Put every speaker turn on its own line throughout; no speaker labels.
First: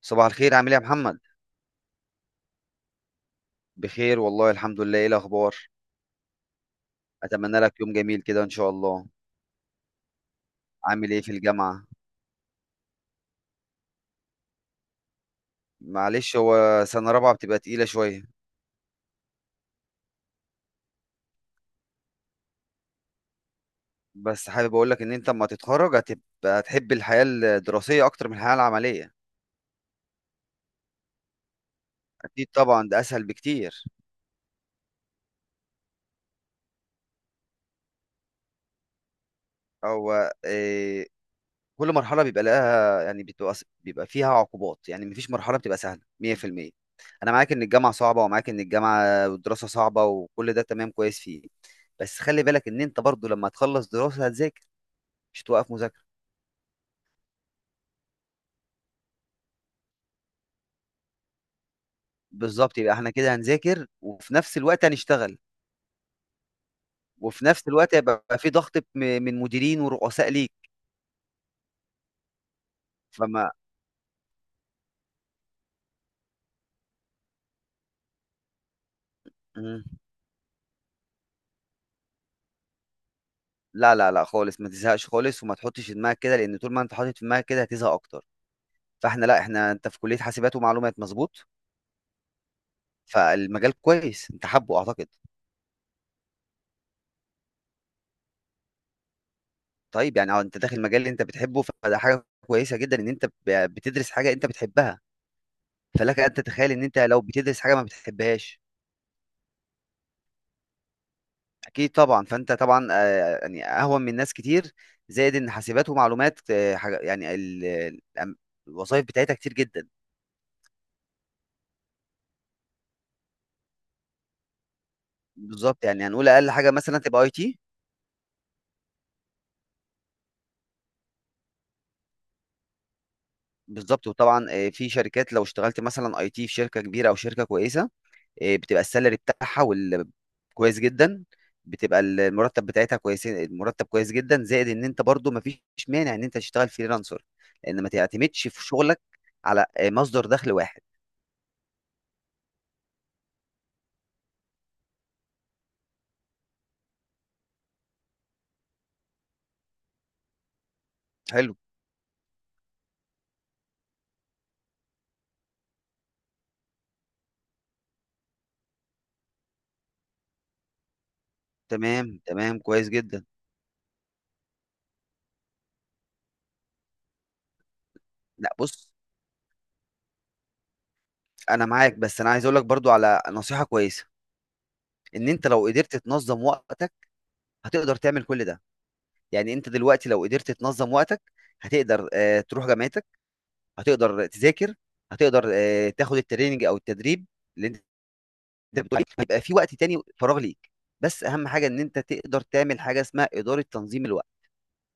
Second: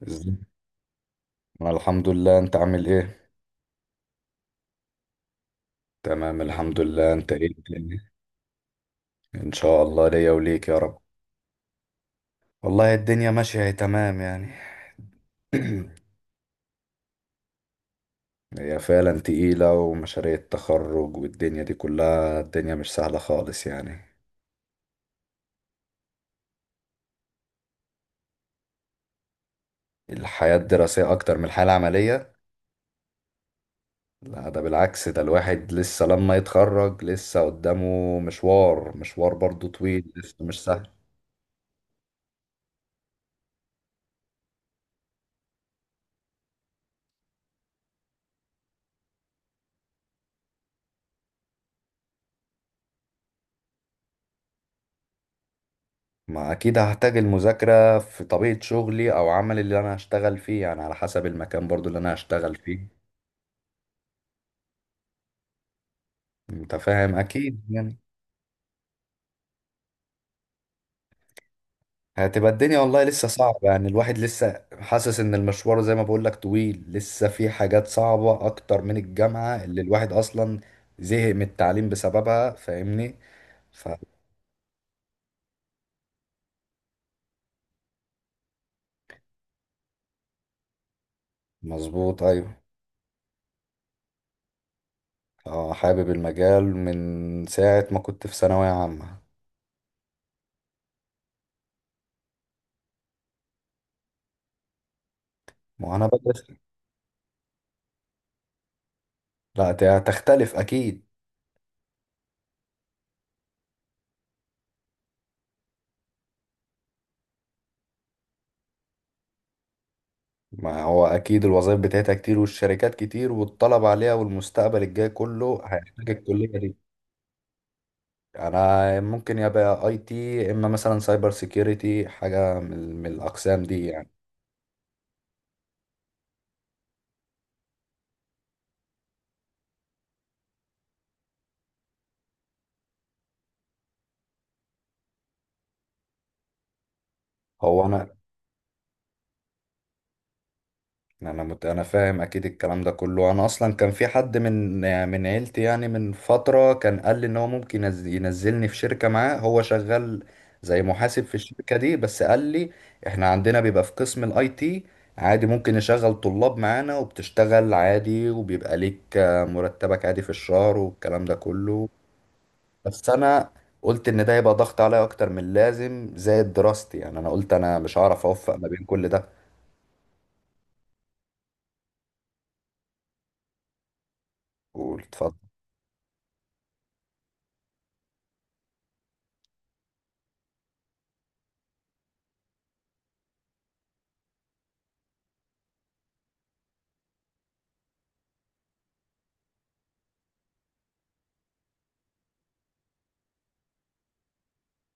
صباح
ازاي؟
الخير، عامل ايه يا محمد؟
الحمد لله، انت عامل ايه؟
بخير والله الحمد لله. ايه الاخبار؟
تمام الحمد لله. انت ايه
اتمنى لك يوم
الدنيا؟
جميل كده ان شاء الله.
ان شاء الله ليا وليك يا رب.
عامل ايه في الجامعه؟
والله الدنيا ماشية، هي تمام يعني.
معلش، هو سنه رابعه بتبقى تقيله شويه.
هي فعلا تقيلة، ومشاريع التخرج والدنيا دي كلها، الدنيا مش سهلة خالص يعني.
بس حابب اقول لك ان انت اما تتخرج هتحب الحياه الدراسيه اكتر من الحياه العمليه.
الحياة الدراسية أكتر من الحياة العملية؟
اكيد طبعا، ده اسهل بكتير.
لا ده بالعكس، ده الواحد لسه لما يتخرج لسه قدامه مشوار برضو طويل،
هو
لسه مش سهل.
إيه؟ كل مرحلة بيبقى لها، يعني بيبقى فيها عقوبات. يعني مفيش مرحلة بتبقى سهلة 100%. أنا معاك إن الجامعة صعبة، ومعاك إن الجامعة والدراسة صعبة، وكل ده تمام كويس فيه. بس خلي بالك إن أنت برضو لما تخلص دراسة هتذاكر، مش توقف مذاكرة.
ما اكيد هحتاج المذاكرة في طبيعة شغلي او عمل اللي انا هشتغل فيه، يعني على حسب المكان برضو اللي انا هشتغل
بالظبط،
فيه.
يبقى إحنا كده هنذاكر وفي نفس الوقت هنشتغل.
انت فاهم
وفي
اكيد
نفس الوقت
يعني.
هيبقى في ضغط من مديرين ورؤساء ليك.
هتبقى الدنيا والله لسه
فما
صعبة، يعني الواحد لسه حاسس ان المشوار زي ما بقولك طويل، لسه في حاجات صعبة اكتر من الجامعة اللي
مم.
الواحد اصلا زهق من التعليم بسببها، فاهمني؟
لا لا لا خالص، ما تزهقش خالص، وما تحطش في دماغك كده، لأن طول ما أنت حاطط في دماغك كده هتزهق أكتر. فإحنا، لا، إحنا، أنت في كلية حاسبات ومعلومات، مظبوط.
فمظبوط ايوه.
فالمجال كويس، انت حابه اعتقد.
اه حابب المجال من ساعة ما كنت في ثانوية عامة.
طيب يعني، اه، انت داخل مجال اللي انت بتحبه، فده حاجه كويسه جدا ان انت بتدرس حاجه انت بتحبها.
وانا
فلك ان
بدرس.
تتخيل ان انت لو بتدرس حاجه ما بتحبهاش.
لا تختلف اكيد.
اكيد طبعا، فانت طبعا، يعني اهون من ناس كتير. زائد ان حاسبات ومعلومات، حاجه يعني، الوظائف بتاعتها كتير جدا.
ما هو أكيد الوظائف بتاعتها كتير، والشركات كتير، والطلب عليها والمستقبل الجاي كله
بالظبط، يعني
هيحتاج
هنقول اقل
الكلية
حاجه
دي.
مثلا تبقى اي تي.
أنا ممكن يبقى أي تي، إما مثلا سايبر سيكيورتي، حاجة من الأقسام دي
بالظبط،
يعني.
وطبعا، في شركات لو اشتغلت مثلا اي تي في شركه كبيره او شركه كويسه، بتبقى السالري بتاعها كويس جدا، بتبقى المرتب بتاعتها كويس، المرتب كويس جدا. زائد ان انت برضو مفيش مانع ان انت تشتغل فريلانسر، لان
هو
ما
أنا
تعتمدش في شغلك على مصدر دخل واحد.
انا فاهم اكيد الكلام ده كله. انا اصلا كان في حد من من عيلتي يعني، من فتره كان قال لي ان هو ممكن ينزلني في شركه معاه هو شغال زي محاسب في
حلو.
الشركه دي. بس قال لي احنا عندنا بيبقى في قسم الاي تي، عادي ممكن نشغل طلاب معانا وبتشتغل عادي، وبيبقى ليك مرتبك عادي في الشهر والكلام ده كله.
تمام تمام كويس
بس
جدا.
انا قلت ان ده يبقى ضغط عليا اكتر من اللازم زائد دراستي، يعني انا قلت انا مش هعرف اوفق
لا
ما بين
بص،
كل ده.
انا معاك، بس انا عايز اقول لك برضو على نصيحة كويسة.
قول
ان
اتفضل.
انت لو قدرت تنظم وقتك هتقدر تعمل كل ده. يعني انت دلوقتي لو قدرت تنظم وقتك هتقدر، تروح جامعتك، هتقدر تذاكر، هتقدر، تاخد التريننج او التدريب اللي انت، أنت بتقول إيه؟ هيبقى في وقت تاني فراغ ليك. بس اهم حاجه ان انت تقدر تعمل حاجه اسمها اداره تنظيم الوقت.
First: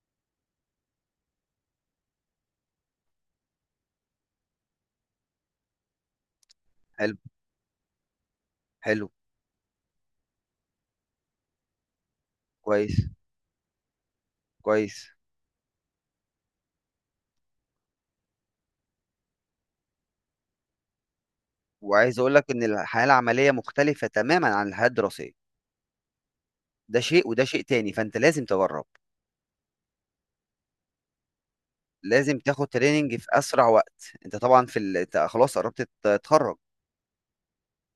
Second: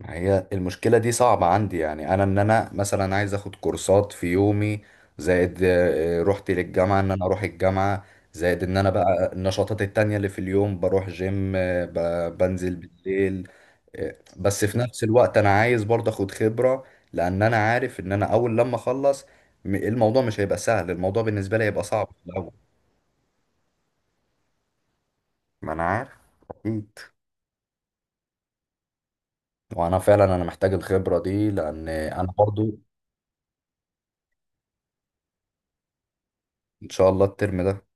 ما هي المشكلة دي صعبة عندي، يعني أنا إن أنا مثلا عايز أخد كورسات في يومي، زائد روحتي للجامعة إن
حلو
أنا أروح الجامعة، زائد إن أنا
حلو
بقى النشاطات التانية اللي في اليوم، بروح جيم، بنزل
كويس
بالليل. بس في نفس
كويس.
الوقت أنا عايز برضه أخد خبرة، لأن أنا عارف إن أنا أول لما أخلص الموضوع مش هيبقى سهل، الموضوع بالنسبة لي هيبقى صعب
وعايز
في
اقول لك
الأول.
ان الحياه العمليه مختلفه تماما عن الحياه الدراسيه.
ما أنا عارف. أكيد.
ده شيء وده شيء تاني، فانت لازم تجرب.
وأنا فعلا أنا محتاج الخبرة دي لأن أنا
لازم تاخد
برضه.
تريننج في اسرع وقت. انت طبعا في ال... أنت خلاص قربت تتخرج.
إن شاء الله الترم ده.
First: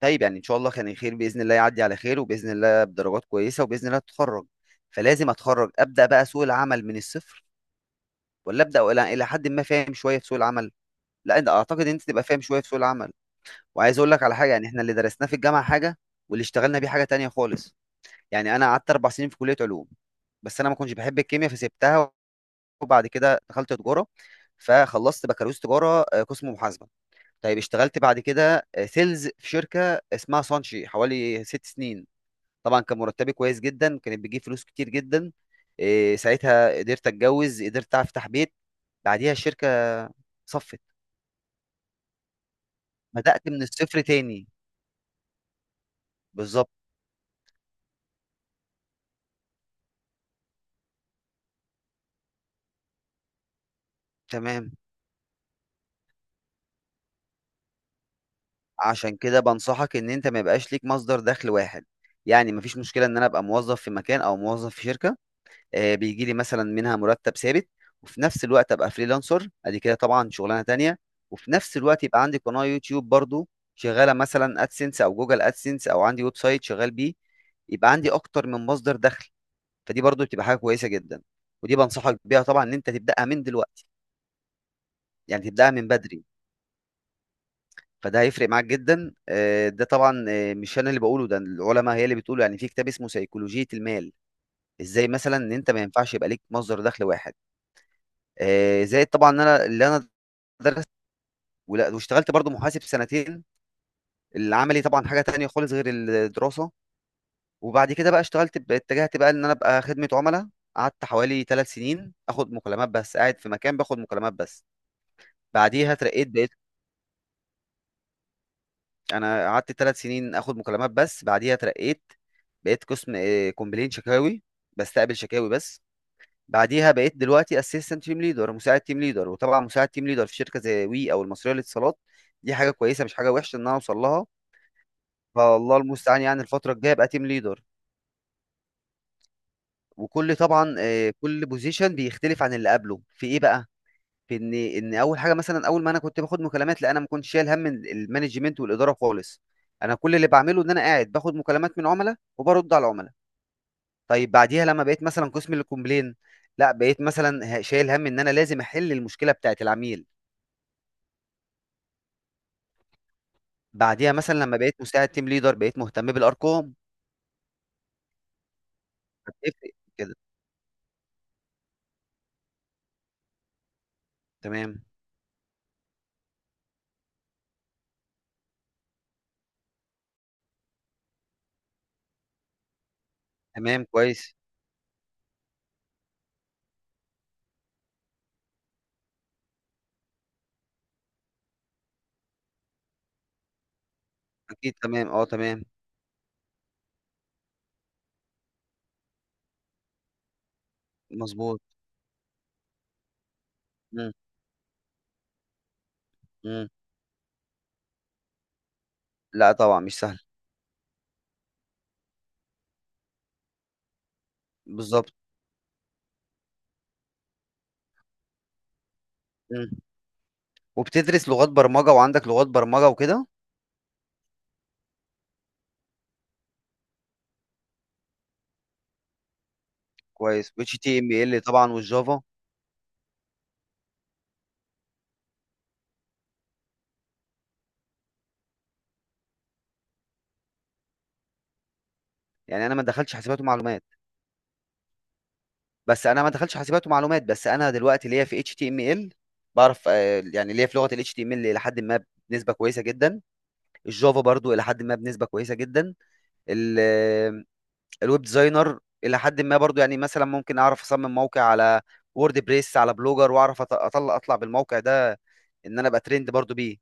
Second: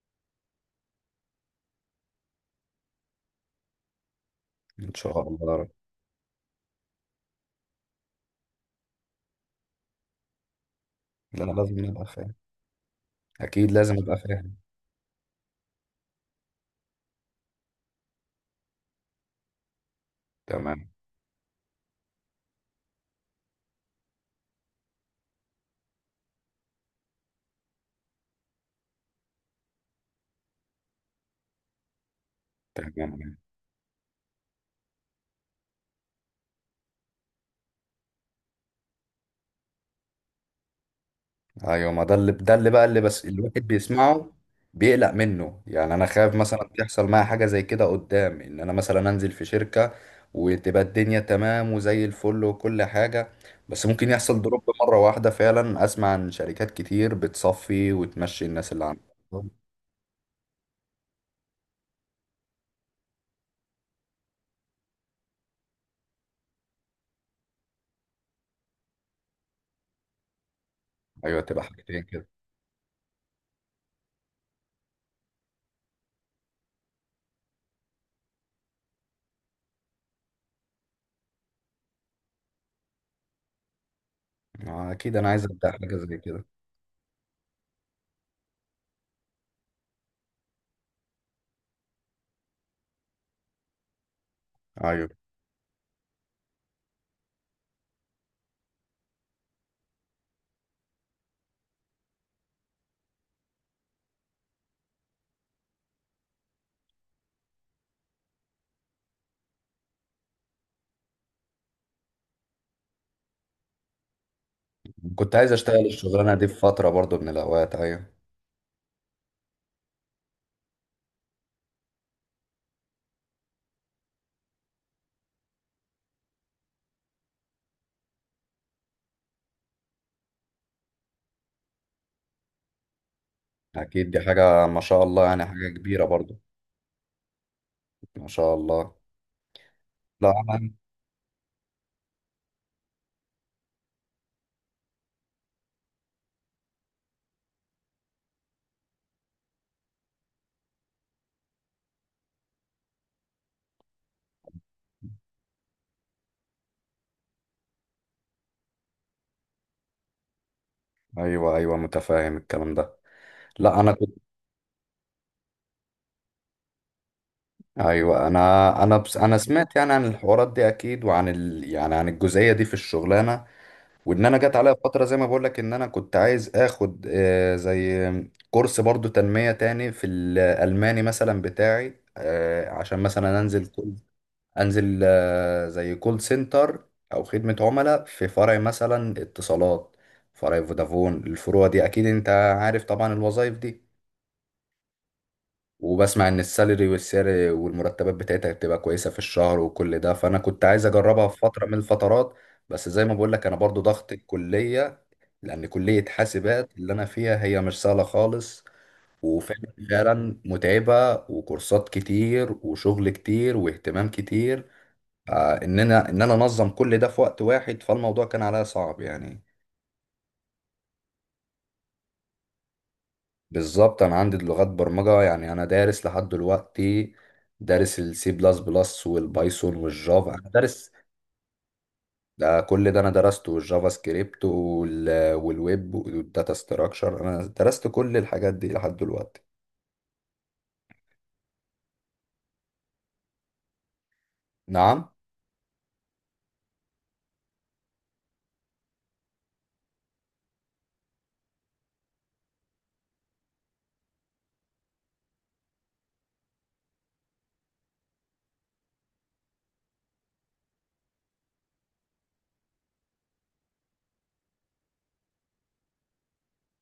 طيب يعني ان شاء الله كان الخير، باذن الله يعدي على خير، وباذن الله بدرجات كويسه، وباذن الله تتخرج.
إن شاء
فلازم
الله.
اتخرج ابدا بقى سوق العمل من الصفر، ولا ابدا ولا الى حد ما فاهم شويه في سوق العمل؟ لا،
لا
انت
انا
اعتقد
لازم
ان انت
ابقى
تبقى
فاهم،
فاهم شويه في سوق العمل.
اكيد لازم
وعايز اقول
ابقى
لك على حاجه،
فاهم.
يعني احنا اللي درسناه في الجامعه حاجه، واللي اشتغلنا بيه حاجه تانية خالص. يعني انا قعدت اربع سنين في كليه علوم، بس انا ما
تمام
كنتش بحب الكيمياء فسبتها. وبعد كده دخلت تجاره، فخلصت بكالوريوس تجاره، قسم محاسبه. طيب اشتغلت بعد كده، سيلز في شركه اسمها سانشي حوالي ست سنين. طبعا كان مرتبي
تمام.
كويس جدا، كانت بتجيب فلوس كتير جدا. ساعتها قدرت اتجوز، قدرت افتح بيت. بعديها الشركه صفت.
ايوه، ما ده اللي ده اللي بقى اللي بس
بدات من
الواحد
الصفر
بيسمعه
تاني.
بيقلق منه، يعني انا خايف مثلا
بالظبط.
تحصل معايا حاجه زي كده قدام، ان انا مثلا انزل في شركه وتبقى الدنيا تمام وزي الفل وكل حاجه، بس ممكن يحصل دروب
تمام.
مره واحده. فعلا اسمع عن شركات كتير بتصفي وتمشي الناس اللي
عشان
عندها.
كده بنصحك ان انت ما يبقاش ليك مصدر دخل واحد. يعني مفيش مشكله ان انا ابقى موظف في مكان او موظف في شركه، بيجي لي مثلا منها مرتب ثابت، وفي نفس الوقت ابقى فريلانسر، ادي كده طبعا شغلانه تانية.
ايوه
وفي
تبقى
نفس
حاجتين
الوقت يبقى
كده.
عندي قناه يوتيوب برضو، شغاله مثلا ادسنس او جوجل ادسنس، او عندي ويب سايت شغال بيه. يبقى عندي اكتر من مصدر دخل. فدي برضو بتبقى حاجه كويسه جدا. ودي بنصحك بيها طبعا ان انت تبداها من دلوقتي،
اكيد انا عايز
يعني تبداها
ابدا
من
حاجه زي
بدري.
كده.
فده هيفرق معاك جدا. ده طبعا، مش انا اللي بقوله، ده العلماء هي اللي بتقوله، يعني في كتاب اسمه سيكولوجية المال،
ايوه
ازاي مثلا ان انت ما ينفعش يبقى ليك مصدر دخل واحد. زائد طبعا ان انا، اللي انا درست واشتغلت برضو محاسب سنتين. العملي طبعا حاجة تانية خالص غير الدراسة. وبعد كده بقى اشتغلت، اتجهت بقى ان انا ابقى خدمة عملاء. قعدت حوالي ثلاث سنين اخد مكالمات بس، قاعد في مكان باخد مكالمات بس.
كنت عايز اشتغل
بعديها اترقيت،
الشغلانه دي
بقيت،
في فتره برضو من الاوقات. ايوه
انا قعدت ثلاث سنين اخد مكالمات بس بعديها اترقيت. بقيت قسم، كومبلين، شكاوي، بستقبل شكاوي بس. بعديها بقيت دلوقتي اسيستنت تيم ليدر، مساعد تيم ليدر، وطبعا مساعد تيم ليدر في شركه زي وي او المصريه للاتصالات. دي حاجه كويسه مش حاجه وحشه ان انا اوصل
اكيد، دي
لها.
حاجه ما شاء الله يعني، حاجه
فالله
كبيره
المستعان،
برضو.
يعني الفتره الجايه ابقى تيم ليدر.
ما شاء الله. لا
وكل
انا.
طبعا، كل بوزيشن بيختلف عن اللي قبله في ايه بقى؟ في ان اول حاجه، مثلا اول ما انا كنت باخد مكالمات، لا انا ما كنتش شايل هم المانجمنت والاداره خالص. انا كل اللي بعمله ان انا قاعد باخد مكالمات من عملاء وبرد على العملاء. طيب بعديها لما بقيت مثلا قسم الكومبلين، لا بقيت مثلا شايل هم ان انا لازم احل المشكله بتاعت العميل.
ايوه ايوه، متفاهم الكلام ده. لا انا
بعديها
كنت.
مثلا لما بقيت مساعد تيم ليدر بقيت مهتم بالارقام،
ايوه انا. انا بس انا
بتفرق
سمعت يعني عن
كده.
الحوارات دي اكيد، وعن يعني عن الجزئيه دي في الشغلانه. وان انا جت عليا
تمام
فتره، زي ما بقول لك ان انا كنت عايز اخد زي كورس برضو تنميه تاني في الالماني مثلا بتاعي، عشان مثلا انزل
تمام
كل،
كويس.
انزل زي كول سنتر، او خدمة عملاء في فرع مثلا اتصالات، فرع فودافون، الفروع دي اكيد انت عارف طبعا الوظائف دي.
اكيد تمام، اه، تمام.
وبسمع ان السالري والسعر والمرتبات بتاعتها بتبقى كويسة في الشهر وكل ده، فانا كنت عايز اجربها في
مظبوط.
فترة من الفترات. بس زي ما بقول لك انا برضو ضغط
مم.
الكلية، لان كلية
مم.
حاسبات اللي انا فيها هي مش سهلة خالص،
لا
وفعلا
طبعا مش سهل.
فعلاً متعبة، وكورسات كتير وشغل كتير واهتمام كتير.
بالظبط.
ان انا انظم كل ده في وقت واحد، فالموضوع كان عليا صعب يعني.
مم. وبتدرس لغات برمجه، وعندك لغات برمجه وكده.
بالظبط انا عندي لغات برمجه، يعني انا دارس لحد دلوقتي، دارس السي بلس بلس والبايثون والجافا.
كويس،
انا
اتش
دارس
تي ام ال طبعا والجافا.
ده، كل ده انا درسته، والجافا سكريبت والويب والداتا ستراكشر، انا درست كل الحاجات دي لحد دلوقتي.
يعني انا ما دخلتش حاسبات ومعلومات،
نعم.
بس انا ما دخلتش حاسبات ومعلومات، بس انا دلوقتي ليا في اتش تي ام ال. بعرف، يعني ليا في لغه الاتش تي ام ال الى حد ما، بنسبه كويسه جدا. الجافا برضو الى حد ما بنسبه كويسه جدا. ال- آه، الويب ديزاينر الى حد ما برضو. يعني مثلا ممكن اعرف اصمم موقع على وورد بريس، على بلوجر، واعرف اطلع بالموقع ده. ان انا ابقى ترند برضو بيه،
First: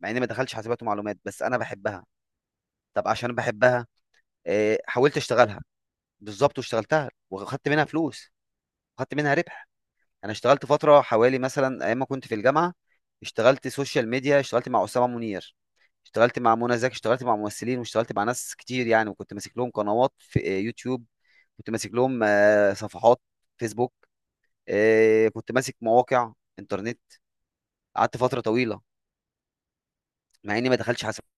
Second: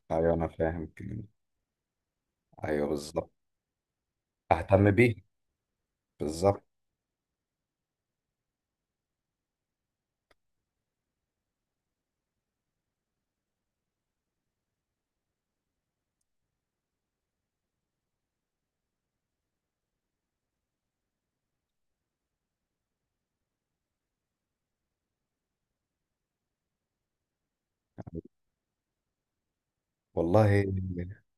مع اني ما
ايوه انا
دخلتش حاسبات
فاهم الكلام
ومعلومات
ده.
بس انا بحبها.
ايوه
طب
بالظبط.
عشان بحبها،
اهتم بيه.
حاولت اشتغلها. بالظبط،
بالظبط
واشتغلتها واخدت منها فلوس، واخدت منها ربح. انا اشتغلت فتره حوالي مثلا ايام ما كنت في الجامعه، اشتغلت سوشيال ميديا، اشتغلت مع اسامه منير، اشتغلت مع منى زكي، اشتغلت مع ممثلين، واشتغلت مع ناس كتير يعني. وكنت ماسك لهم قنوات في، يوتيوب، كنت ماسك لهم، صفحات فيسبوك، كنت ماسك مواقع انترنت. قعدت فتره طويله. مع
والله.
اني ما دخلتش حاسبات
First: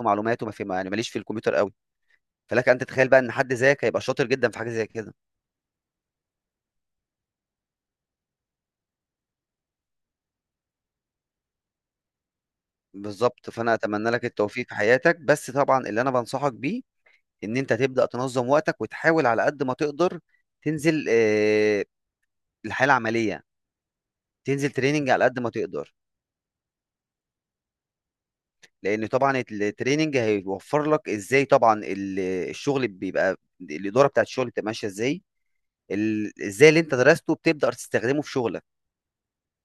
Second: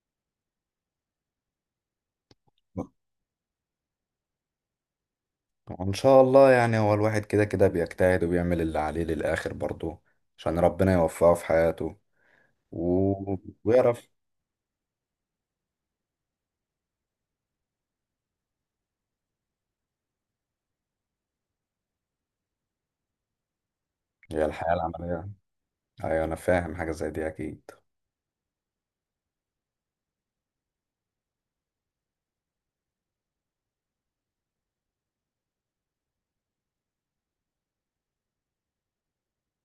ومعلومات، وما في، يعني ماليش في الكمبيوتر قوي. فلك ان تتخيل بقى ان حد زيك هيبقى شاطر جدا في حاجه زي كده.
وان شاء الله يعني، هو الواحد كده كده بيجتهد وبيعمل اللي عليه للاخر برضه عشان ربنا يوفقه في حياته، و...
بالظبط. فانا
ويعرف.
اتمنى لك التوفيق في حياتك. بس طبعا اللي انا بنصحك بيه ان انت تبدا تنظم وقتك، وتحاول على قد ما تقدر تنزل، الحياه العمليه،
هي
تنزل
الحياة
تريننج على
العملية.
قد ما تقدر.
ايوه انا فاهم حاجة زي دي اكيد.
لان طبعا التريننج هيوفر لك ازاي طبعا الشغل بيبقى، الاداره بتاعت الشغل بتبقى ماشيه ازاي، ازاي اللي انت درسته بتبدا تستخدمه في شغلك.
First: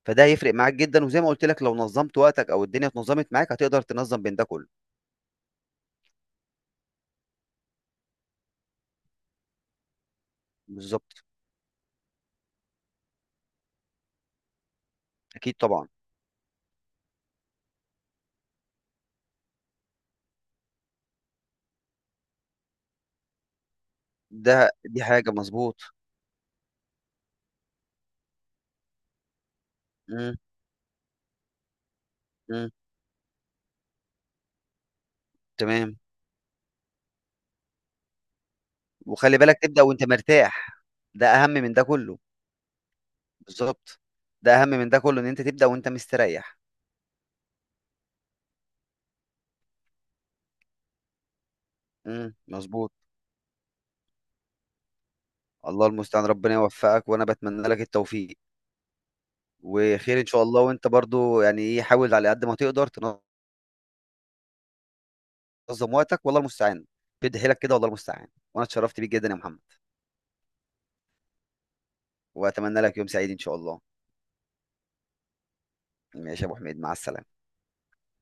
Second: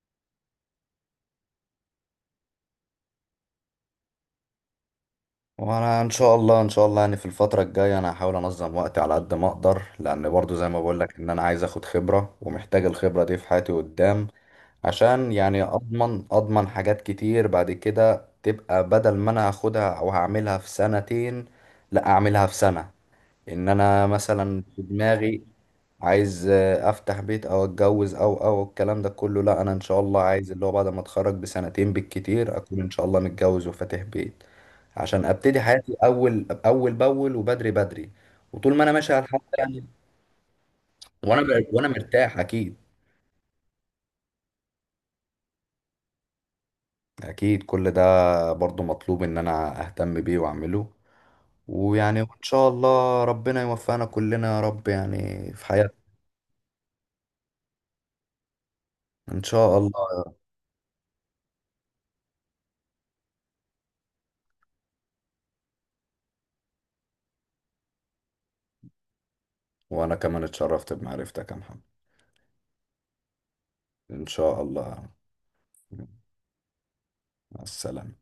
فده هيفرق معاك جدا. وزي ما قلت لك، لو نظمت وقتك او الدنيا اتنظمت معاك هتقدر تنظم بين ده كله.
وانا ان شاء الله، ان شاء الله يعني في الفترة الجاية انا هحاول انظم وقتي على قد ما اقدر، لان برضه زي ما بقول لك
بالظبط.
ان انا عايز اخد خبرة ومحتاج الخبرة دي في حياتي قدام، عشان
اكيد
يعني
طبعا.
اضمن، اضمن حاجات كتير بعد كده، تبقى بدل ما انا هاخدها او هعملها في سنتين، لا اعملها في سنة. ان انا
ده،
مثلا في
دي حاجه
دماغي
مظبوط.
عايز افتح بيت او اتجوز، او الكلام ده كله، لا انا ان شاء الله
مم.
عايز اللي هو بعد ما اتخرج بسنتين بالكتير
إمم،
اكون ان شاء الله متجوز وفاتح بيت، عشان ابتدي حياتي
تمام،
اول اول باول، وبدري بدري. وطول ما انا ماشي على
وخلّي
الحال ده
بالك تبدأ
يعني.
وأنت مرتاح، ده أهم من ده
وانا
كلّه.
مرتاح اكيد.
بالضبط، ده أهم من ده كلّه إن أنت تبدأ وأنت مستريّح.
اكيد كل ده برضو مطلوب ان انا اهتم بيه واعمله. ويعني ان شاء
مضبوط،
الله ربنا يوفقنا كلنا يا رب، يعني في
الله
حياتنا.
المستعان، ربنا يوفّقك، وأنا باتمنى لك التوفيق،
ان شاء
وخير إن
الله.
شاء الله. وأنت برضه يعني إيه، حاول على قد ما تقدر تنظّم وقتك، والله المستعان، بيد حيلك كده والله المستعان. وأنا اتشرّفت بيك جدًا يا محمد،
وانا كمان اتشرفت بمعرفتك يا محمد.
وأتمنى لك يوم سعيد إن شاء الله.
إن شاء الله.
ماشي يا أبو حميد، مع السلامة.
مع السلامة.